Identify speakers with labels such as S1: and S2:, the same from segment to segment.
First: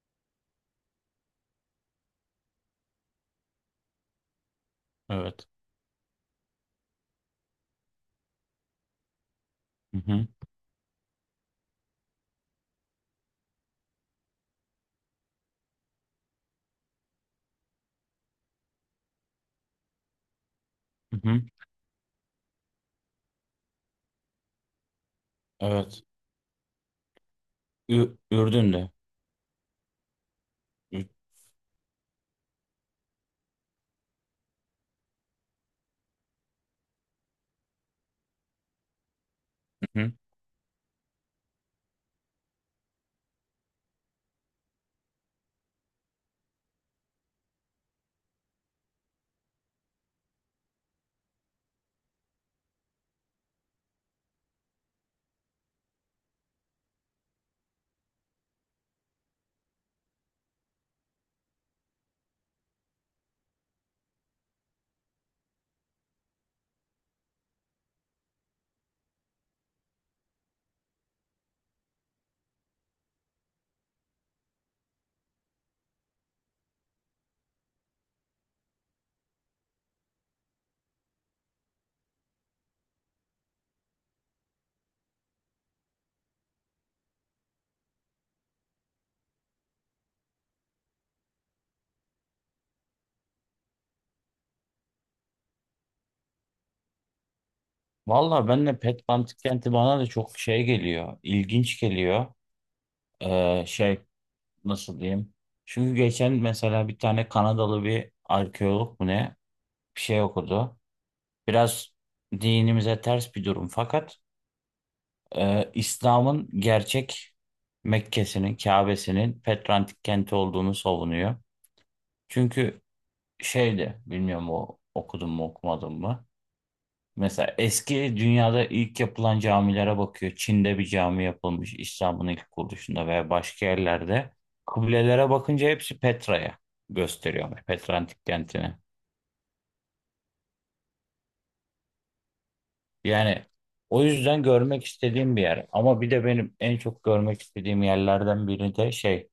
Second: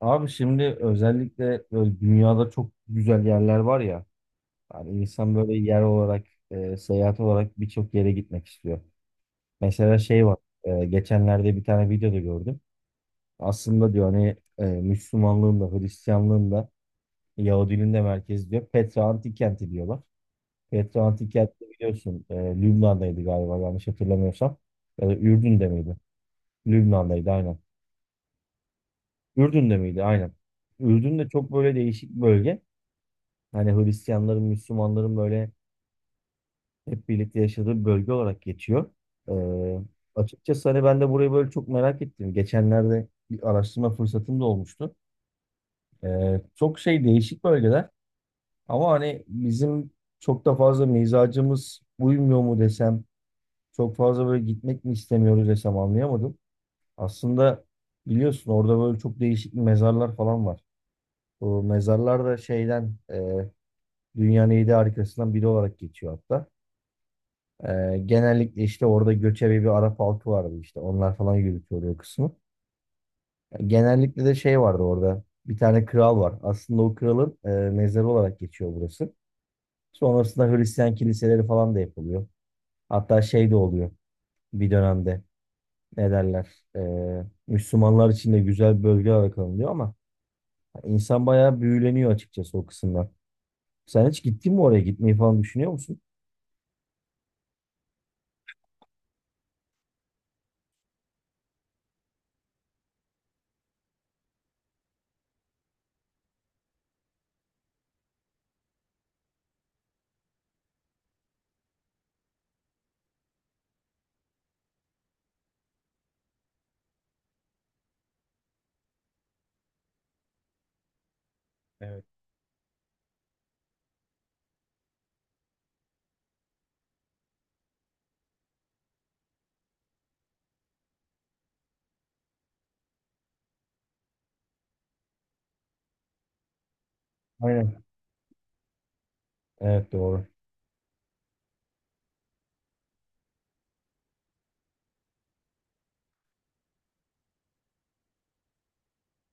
S1: Abi şimdi özellikle böyle dünyada çok güzel yerler var ya. Yani insan
S2: Evet.
S1: böyle yer olarak, seyahat olarak birçok yere gitmek istiyor. Mesela
S2: Hı
S1: şey
S2: hı.
S1: var. Geçenlerde bir tane videoda gördüm. Aslında diyor hani Müslümanlığın da Hristiyanlığın da Yahudiliğin de merkezi diyor. Petra Antik Kenti diyorlar. Petra
S2: Hı
S1: Antik
S2: hı.
S1: Kenti biliyorsun Lübnan'daydı galiba yanlış hatırlamıyorsam. Ya da Ürdün'de miydi?
S2: Evet.
S1: Lübnan'daydı aynen.
S2: Ürdün'de.
S1: Ürdün'de miydi? Aynen.
S2: Ü-
S1: Ürdün de çok böyle değişik bir bölge. Hani Hristiyanların, Müslümanların böyle hep birlikte yaşadığı bir bölge olarak geçiyor. Ee,
S2: Hı hı.
S1: Açıkçası hani ben de burayı böyle çok merak ettim. Geçenlerde bir araştırma fırsatım da olmuştu. Çok şey değişik bölgeler ama hani bizim çok da fazla mizacımız uymuyor mu desem, çok fazla böyle gitmek mi istemiyoruz desem anlayamadım. Aslında biliyorsun orada böyle çok değişik mezarlar falan var. Bu mezarlar da şeyden dünyanın 7 harikasından biri olarak geçiyor hatta. Genellikle işte orada göçebe bir Arap halkı vardı işte. Onlar falan yürütüyordu o kısmı. Genellikle de şey vardı orada. Bir tane kral var. Aslında o kralın mezarı olarak geçiyor burası. Sonrasında Hristiyan kiliseleri falan da yapılıyor. Hatta şey de oluyor bir dönemde. Ne derler? Müslümanlar için de güzel bir bölge olarak alınıyor ama insan bayağı büyüleniyor açıkçası o kısımdan. Sen hiç gittin mi oraya? Gitmeyi falan düşünüyor musun?
S2: Valla ben de Petbantik kenti bana da çok şey geliyor. İlginç geliyor. Şey, nasıl diyeyim. Çünkü geçen mesela bir tane Kanadalı bir arkeolog mu ne bir şey okudu. Biraz dinimize ters bir durum, fakat İslam'ın gerçek Mekke'sinin, Kabe'sinin Petrantik kenti olduğunu savunuyor.
S1: Evet.
S2: Çünkü şeydi, bilmiyorum o okudum mu okumadım mı. Mesela eski dünyada ilk yapılan camilere bakıyor. Çin'de bir cami yapılmış İslam'ın ilk kuruluşunda veya başka yerlerde. Kıblelere bakınca hepsi Petra'ya gösteriyor.
S1: Aynen.
S2: Petra antik kentine.
S1: Evet, doğru.
S2: Yani o yüzden görmek istediğim bir yer. Ama bir de benim en çok görmek istediğim yerlerden biri de şey,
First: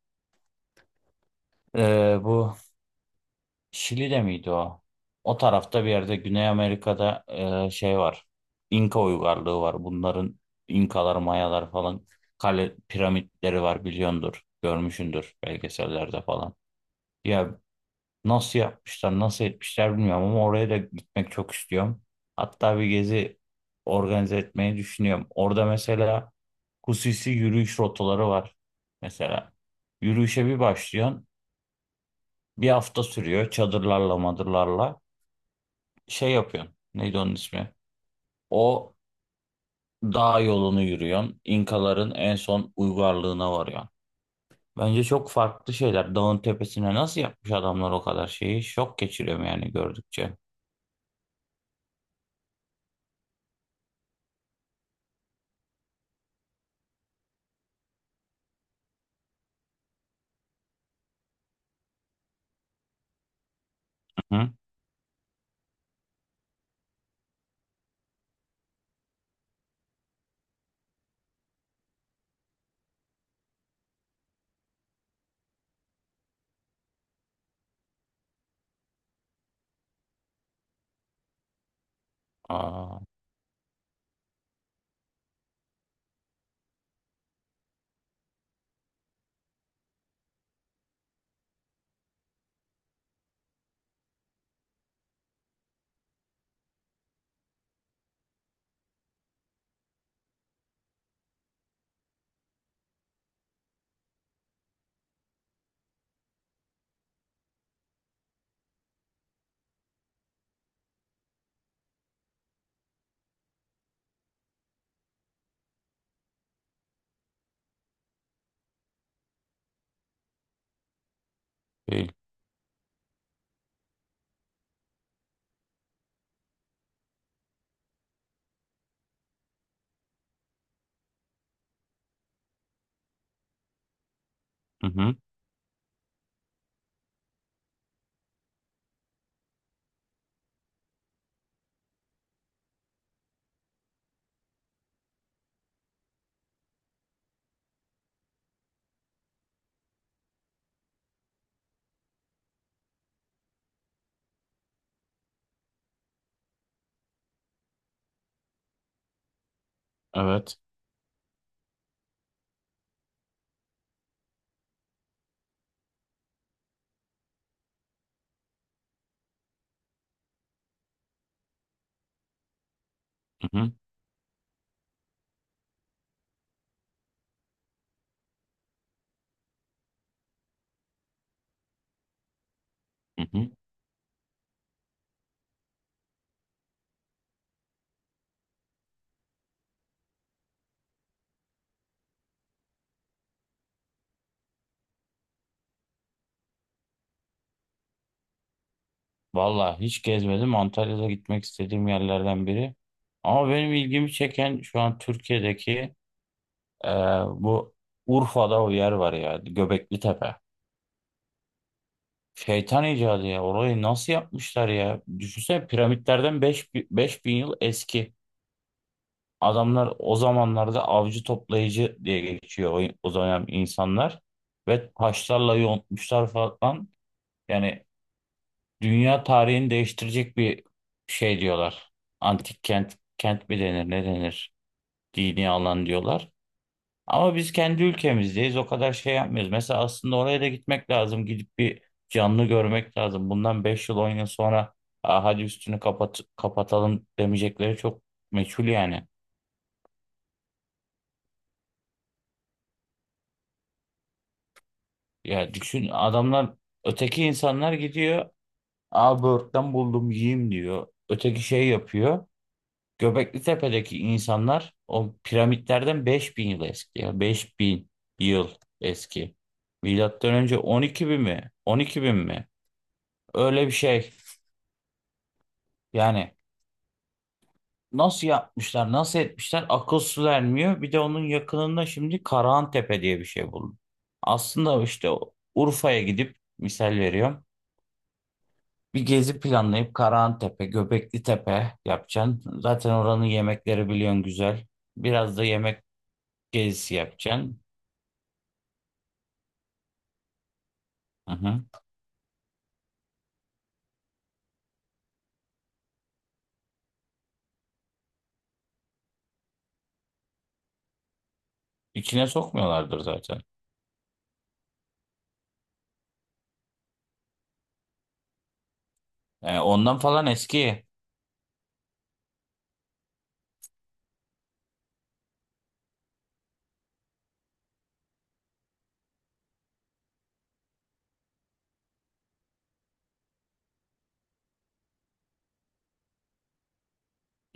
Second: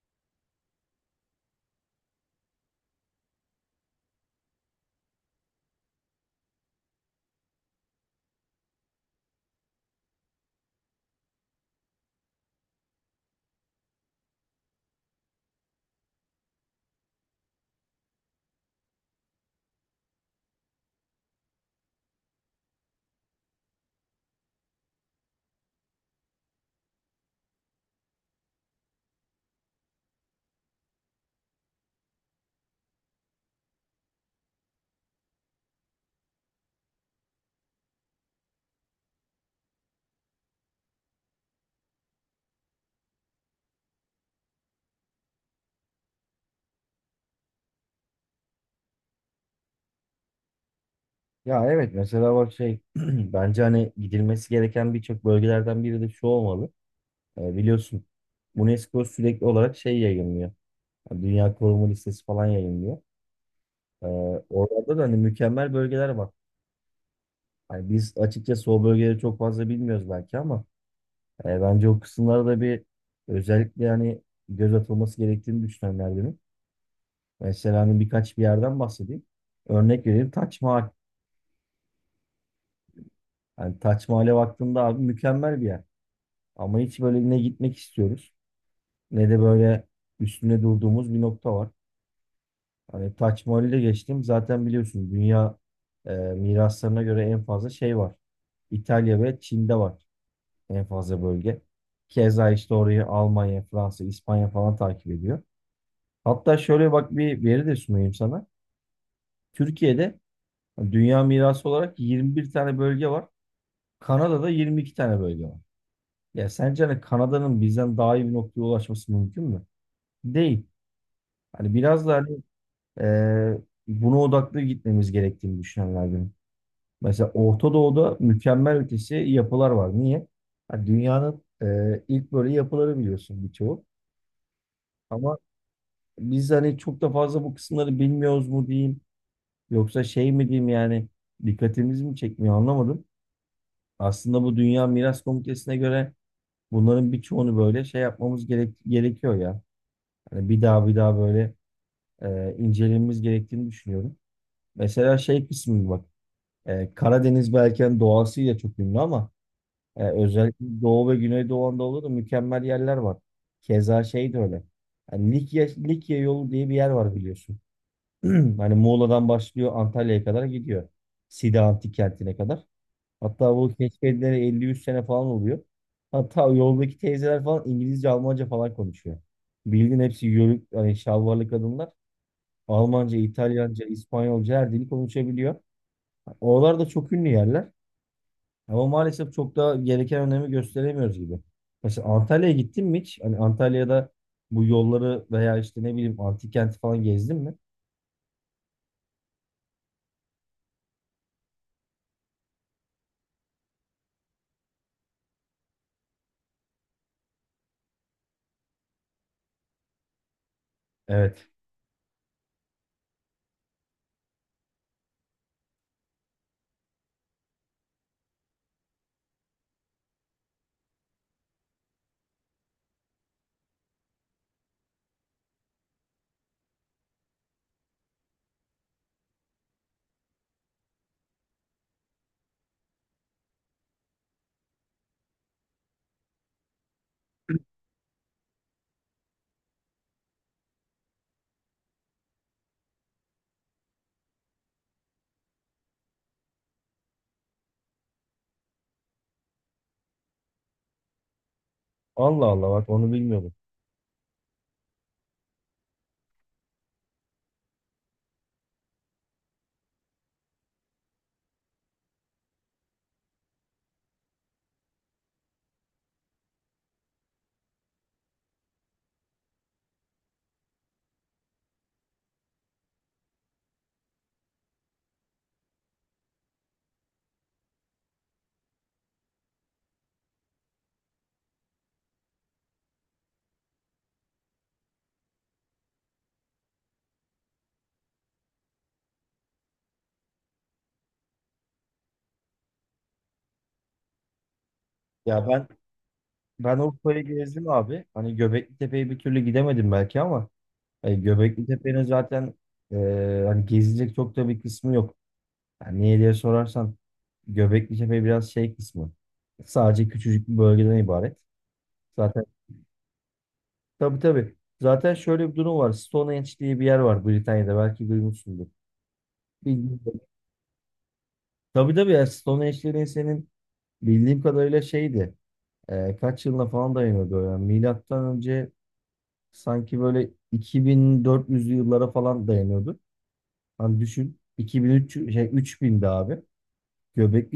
S2: bu Şili'de miydi o? O tarafta bir yerde Güney Amerika'da şey var. İnka uygarlığı var. Bunların İnkalar, Mayalar falan kale piramitleri var, biliyordur. Görmüşsündür belgesellerde falan. Ya nasıl yapmışlar, nasıl etmişler bilmiyorum ama oraya da gitmek çok istiyorum. Hatta bir gezi organize etmeyi düşünüyorum. Orada mesela Kusisi yürüyüş rotaları var. Mesela yürüyüşe bir başlıyorsun. Bir hafta sürüyor, çadırlarla madırlarla şey yapıyorsun. Neydi onun ismi? O dağ yolunu yürüyorsun. İnkaların en son uygarlığına varıyorsun. Bence çok farklı şeyler. Dağın tepesine nasıl yapmış adamlar o kadar şeyi? Şok geçiriyorum yani gördükçe.
S1: Ya evet, mesela bak şey bence hani gidilmesi gereken birçok bölgelerden biri de şu olmalı. Biliyorsun UNESCO sürekli olarak şey yayınlıyor. Yani Dünya Koruma Listesi falan yayınlıyor. Ee,
S2: Hı hı.
S1: Orada da hani mükemmel bölgeler var. Hani biz açıkçası o bölgeleri çok fazla bilmiyoruz belki ama bence o kısımlara da bir özellikle yani göz atılması gerektiğini düşünenlerdenim. Mesela hani birkaç bir yerden bahsedeyim. Örnek vereyim, Taç Mahal.
S2: Aa,
S1: Yani Taç Mahal'e baktığında abi mükemmel bir yer. Ama hiç böyle ne gitmek istiyoruz ne de böyle üstüne durduğumuz bir nokta var. Hani Taç Mahal'i de geçtim. Zaten biliyorsunuz dünya miraslarına göre en fazla şey var. İtalya ve Çin'de var en fazla bölge. Keza işte orayı Almanya, Fransa, İspanya falan takip ediyor. Hatta şöyle bak, bir veri de sunayım sana. Türkiye'de dünya mirası olarak 21 tane bölge var. Kanada'da 22 tane bölge var. Ya sence hani Kanada'nın bizden daha iyi bir noktaya ulaşması mümkün mü? Değil. Hani biraz
S2: değil.
S1: da hani e, buna odaklı gitmemiz gerektiğini düşünenlerdenim. Mesela Orta Doğu'da mükemmel ötesi yapılar var. Niye? Hani dünyanın ilk böyle yapıları biliyorsun birçoğu.
S2: Hı hı.
S1: Ama biz hani çok da fazla bu kısımları bilmiyoruz mu diyeyim. Yoksa şey mi diyeyim yani dikkatimiz mi çekmiyor anlamadım. Aslında bu Dünya Miras Komitesi'ne göre bunların birçoğunu böyle şey yapmamız gerekiyor ya. Hani bir daha bir daha böyle incelememiz gerektiğini düşünüyorum. Mesela şey kısmı bak. E, Karadeniz belki hani doğasıyla çok ünlü ama
S2: Evet.
S1: özellikle Doğu ve Güneydoğu Anadolu'da mükemmel yerler var. Keza şey de öyle. Yani Likya, Likya yolu diye bir yer var biliyorsun. Hani Muğla'dan başlıyor, Antalya'ya kadar gidiyor. Side Antik Kenti'ne kadar.
S2: Hı
S1: Hatta
S2: hı.
S1: bu keşfedilere 50-100 sene falan oluyor. Hatta yoldaki teyzeler falan İngilizce, Almanca falan konuşuyor. Bildiğin hepsi yörük, hani şalvarlı kadınlar. Almanca,
S2: Hı hı.
S1: İtalyanca, İspanyolca her dili konuşabiliyor. Oralar da çok ünlü yerler. Ama maalesef çok da gereken önemi gösteremiyoruz gibi. Mesela Antalya'ya gittin mi hiç? Hani Antalya'da bu yolları veya işte ne bileyim antik kenti falan gezdin mi?
S2: Vallahi hiç gezmedim. Antalya'da gitmek istediğim yerlerden biri. Ama benim ilgimi çeken şu an Türkiye'deki e, bu Urfa'da o yer var ya. Göbekli Tepe.
S1: Evet.
S2: Şeytan icadı ya. Orayı nasıl yapmışlar ya? Düşünsene, piramitlerden 5.000 yıl eski. Adamlar o zamanlarda avcı toplayıcı diye geçiyor, o dönem insanlar. Ve taşlarla yontmuşlar falan. Yani dünya tarihini değiştirecek bir şey diyorlar. Antik kent, kent mi denir ne denir? Dini alan diyorlar. Ama biz kendi ülkemizdeyiz. O kadar şey yapmıyoruz. Mesela aslında oraya da gitmek lazım. Gidip bir canlı görmek lazım. Bundan 5 yıl 10 yıl sonra "Aa, hadi üstünü kapat kapatalım" demeyecekleri çok meçhul yani.
S1: Allah Allah, bak, onu bilmiyordum.
S2: Ya düşün, adamlar öteki insanlar gidiyor. Aa, böğürtlen buldum yiyeyim diyor. Öteki şey yapıyor. Göbekli Tepe'deki insanlar o piramitlerden 5.000 yıl eski ya. 5.000 yıl eski. Milattan önce 12.000 mi? 12.000 mi? Öyle bir şey. Yani nasıl yapmışlar, nasıl etmişler akıl su ermiyor. Bir de onun yakınında şimdi Karahantepe diye bir şey buldum. Aslında işte Urfa'ya gidip misal veriyorum. Bir gezi planlayıp Karahantepe, Göbekli Tepe yapacaksın. Zaten oranın yemekleri biliyorsun güzel. Biraz da
S1: Ya ben
S2: yemek
S1: ben
S2: gezisi
S1: Urfa'yı
S2: yapacaksın.
S1: gezdim abi. Hani Göbekli Tepe'ye bir türlü gidemedim belki ama hani
S2: Hı hı.
S1: Göbekli Tepe'nin zaten e, hani gezilecek çok da bir kısmı yok. Yani niye diye sorarsan Göbekli Tepe biraz şey kısmı. Sadece küçücük bir bölgeden ibaret.
S2: İçine
S1: Zaten,
S2: sokmuyorlardır zaten.
S1: tabii, tabii. Zaten şöyle bir durum var. Stonehenge diye bir yer var Britanya'da. Belki duymuşsundur.
S2: Yani ondan
S1: Bilmiyorum.
S2: falan eski.
S1: Tabii tabii, ya Stonehenge'lerin senin bildiğim kadarıyla şeydi. Kaç yılına falan dayanıyordu. Yani milattan önce sanki böyle 2400'lü yıllara falan dayanıyordu. Hani düşün 2003 şey 3000'di abi.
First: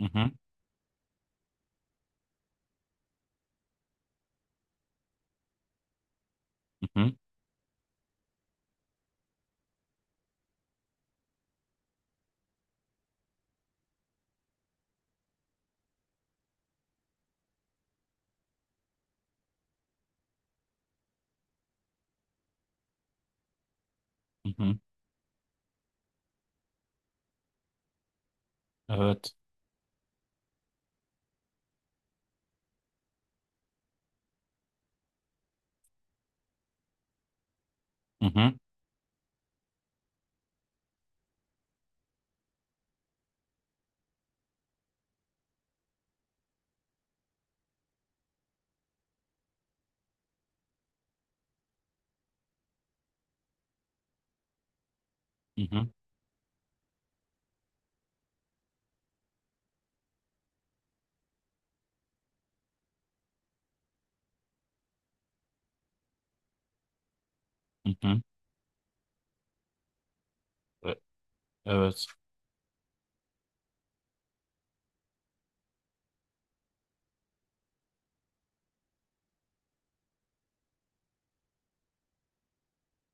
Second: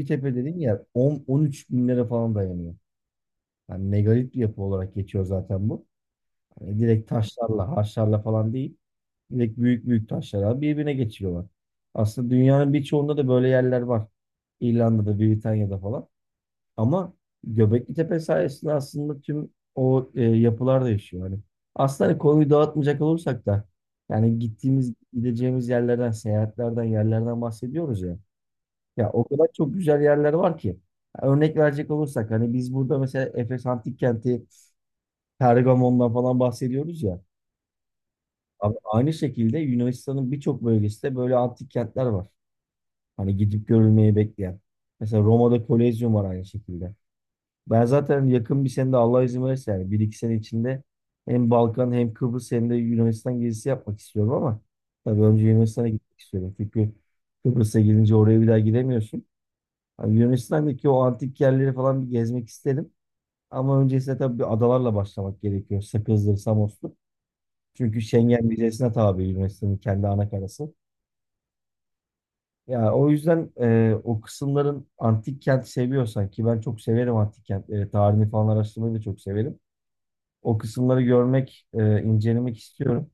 S2: Hı hı,
S1: Tepe dediğin yer 10 13 binlere falan dayanıyor. Yani megalit bir yapı olarak geçiyor zaten bu. Hani
S2: hı
S1: direkt
S2: hı,
S1: taşlarla, harçlarla falan değil. Direkt büyük büyük taşlar abi birbirine geçiyorlar. Aslında dünyanın birçoğunda da böyle yerler var. İrlanda'da, Britanya'da falan. Ama Göbekli Tepe sayesinde aslında tüm o yapılar değişiyor. Hani aslında hani konuyu dağıtmayacak olursak da yani
S2: hı hı.
S1: gittiğimiz, gideceğimiz yerlerden, seyahatlerden, yerlerden bahsediyoruz ya. Ya o
S2: Evet.
S1: kadar çok güzel yerler var ki. Örnek verecek olursak hani biz burada mesela Efes Antik Kenti, Pergamon'dan falan bahsediyoruz ya.
S2: Hı hı,
S1: Abi aynı şekilde Yunanistan'ın birçok bölgesinde böyle antik kentler var. Hani gidip görülmeyi bekleyen. Mesela Roma'da Kolezyum var aynı şekilde. Ben zaten yakın bir senede Allah izin verirse yani bir iki sene içinde hem Balkan hem Kıbrıs hem de Yunanistan gezisi yapmak istiyorum ama tabii önce
S2: hı
S1: Yunanistan'a
S2: hı,
S1: gitmek istiyorum. Çünkü Kıbrıs'a gidince oraya bir daha gidemiyorsun. Hani Yunanistan'daki o antik yerleri falan bir gezmek isterim. Ama öncesinde tabii bir adalarla başlamak gerekiyor. Sakız'dır, Samos'tur.
S2: hı
S1: Çünkü
S2: hı.
S1: Schengen vizesine tabi Yunanistan'ın kendi anakarası.
S2: E- Evet.
S1: Ya o yüzden o kısımların antik kent seviyorsan ki ben çok severim antik kentleri, tarihini falan araştırmayı da çok severim. O kısımları görmek, incelemek istiyorum.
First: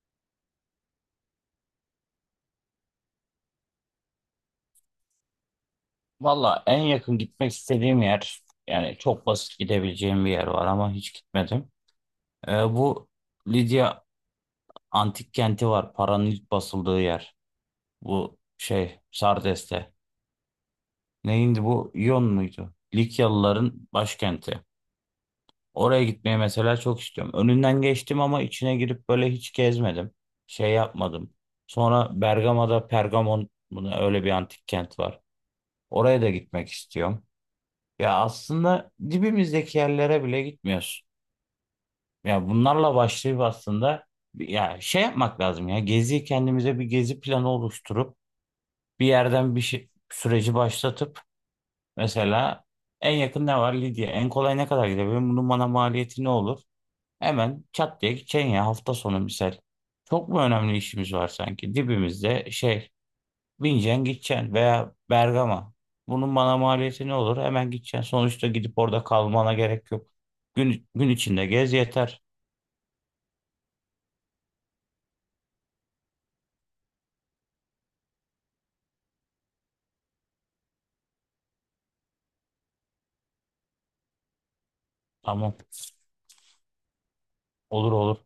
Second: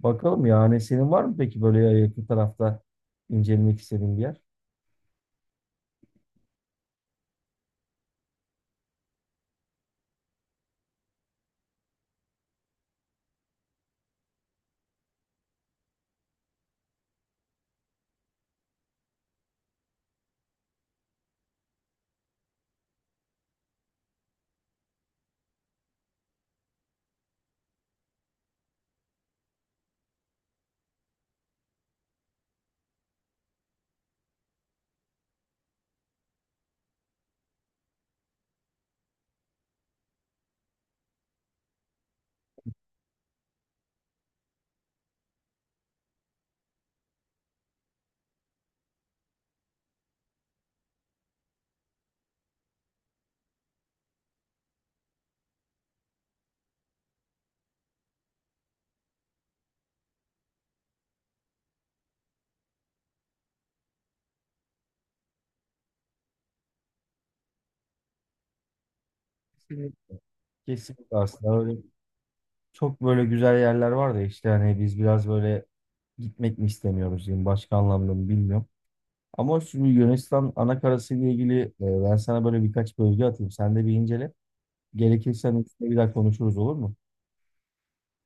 S1: Bakalım yani senin var mı peki böyle yakın tarafta incelemek istediğin bir yer?
S2: Valla en yakın gitmek istediğim yer, yani çok basit gidebileceğim bir yer var ama hiç gitmedim. Bu Lidya antik kenti var. Paranın ilk basıldığı yer. Bu şey Sardes'te. Neyindi bu? İyon muydu? Likyalıların başkenti. Oraya gitmeyi mesela çok istiyorum. Önünden geçtim ama içine girip böyle hiç gezmedim. Şey yapmadım. Sonra Bergama'da Pergamon buna öyle bir antik kent var. Oraya da gitmek istiyorum. Ya aslında dibimizdeki yerlere bile gitmiyoruz. Ya bunlarla başlayıp aslında ya şey yapmak lazım, ya gezi, kendimize bir gezi planı oluşturup bir yerden bir şey, süreci başlatıp mesela en yakın ne var, Lidya, en kolay ne kadar gidebilirim, bunun bana maliyeti ne olur, hemen çat diye gideceksin ya, hafta sonu misal. Çok mu önemli işimiz var sanki? Dibimizde şey, bineceksin gideceksin, veya Bergama. Bunun bana maliyeti ne olur? Hemen gideceksin. Sonuçta gidip orada kalmana gerek yok.
S1: Kesinlikle.
S2: Gün, gün
S1: Kesinlikle,
S2: içinde
S1: aslında
S2: gez
S1: öyle
S2: yeter.
S1: çok böyle güzel yerler var da işte hani biz biraz böyle gitmek mi istemiyoruz diyeyim başka anlamda mı bilmiyorum. Ama şu Yunanistan anakarası ile ilgili ben sana böyle birkaç bölge atayım. Sen de bir incele. Gerekirse
S2: Tamam.
S1: hani üstüne bir daha konuşuruz, olur mu?
S2: Olur olur.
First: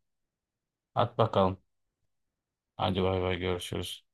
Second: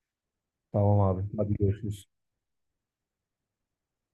S1: Tamam
S2: At
S1: abi. Hadi
S2: bakalım.
S1: görüşürüz.
S2: Hadi bay bay, görüşürüz.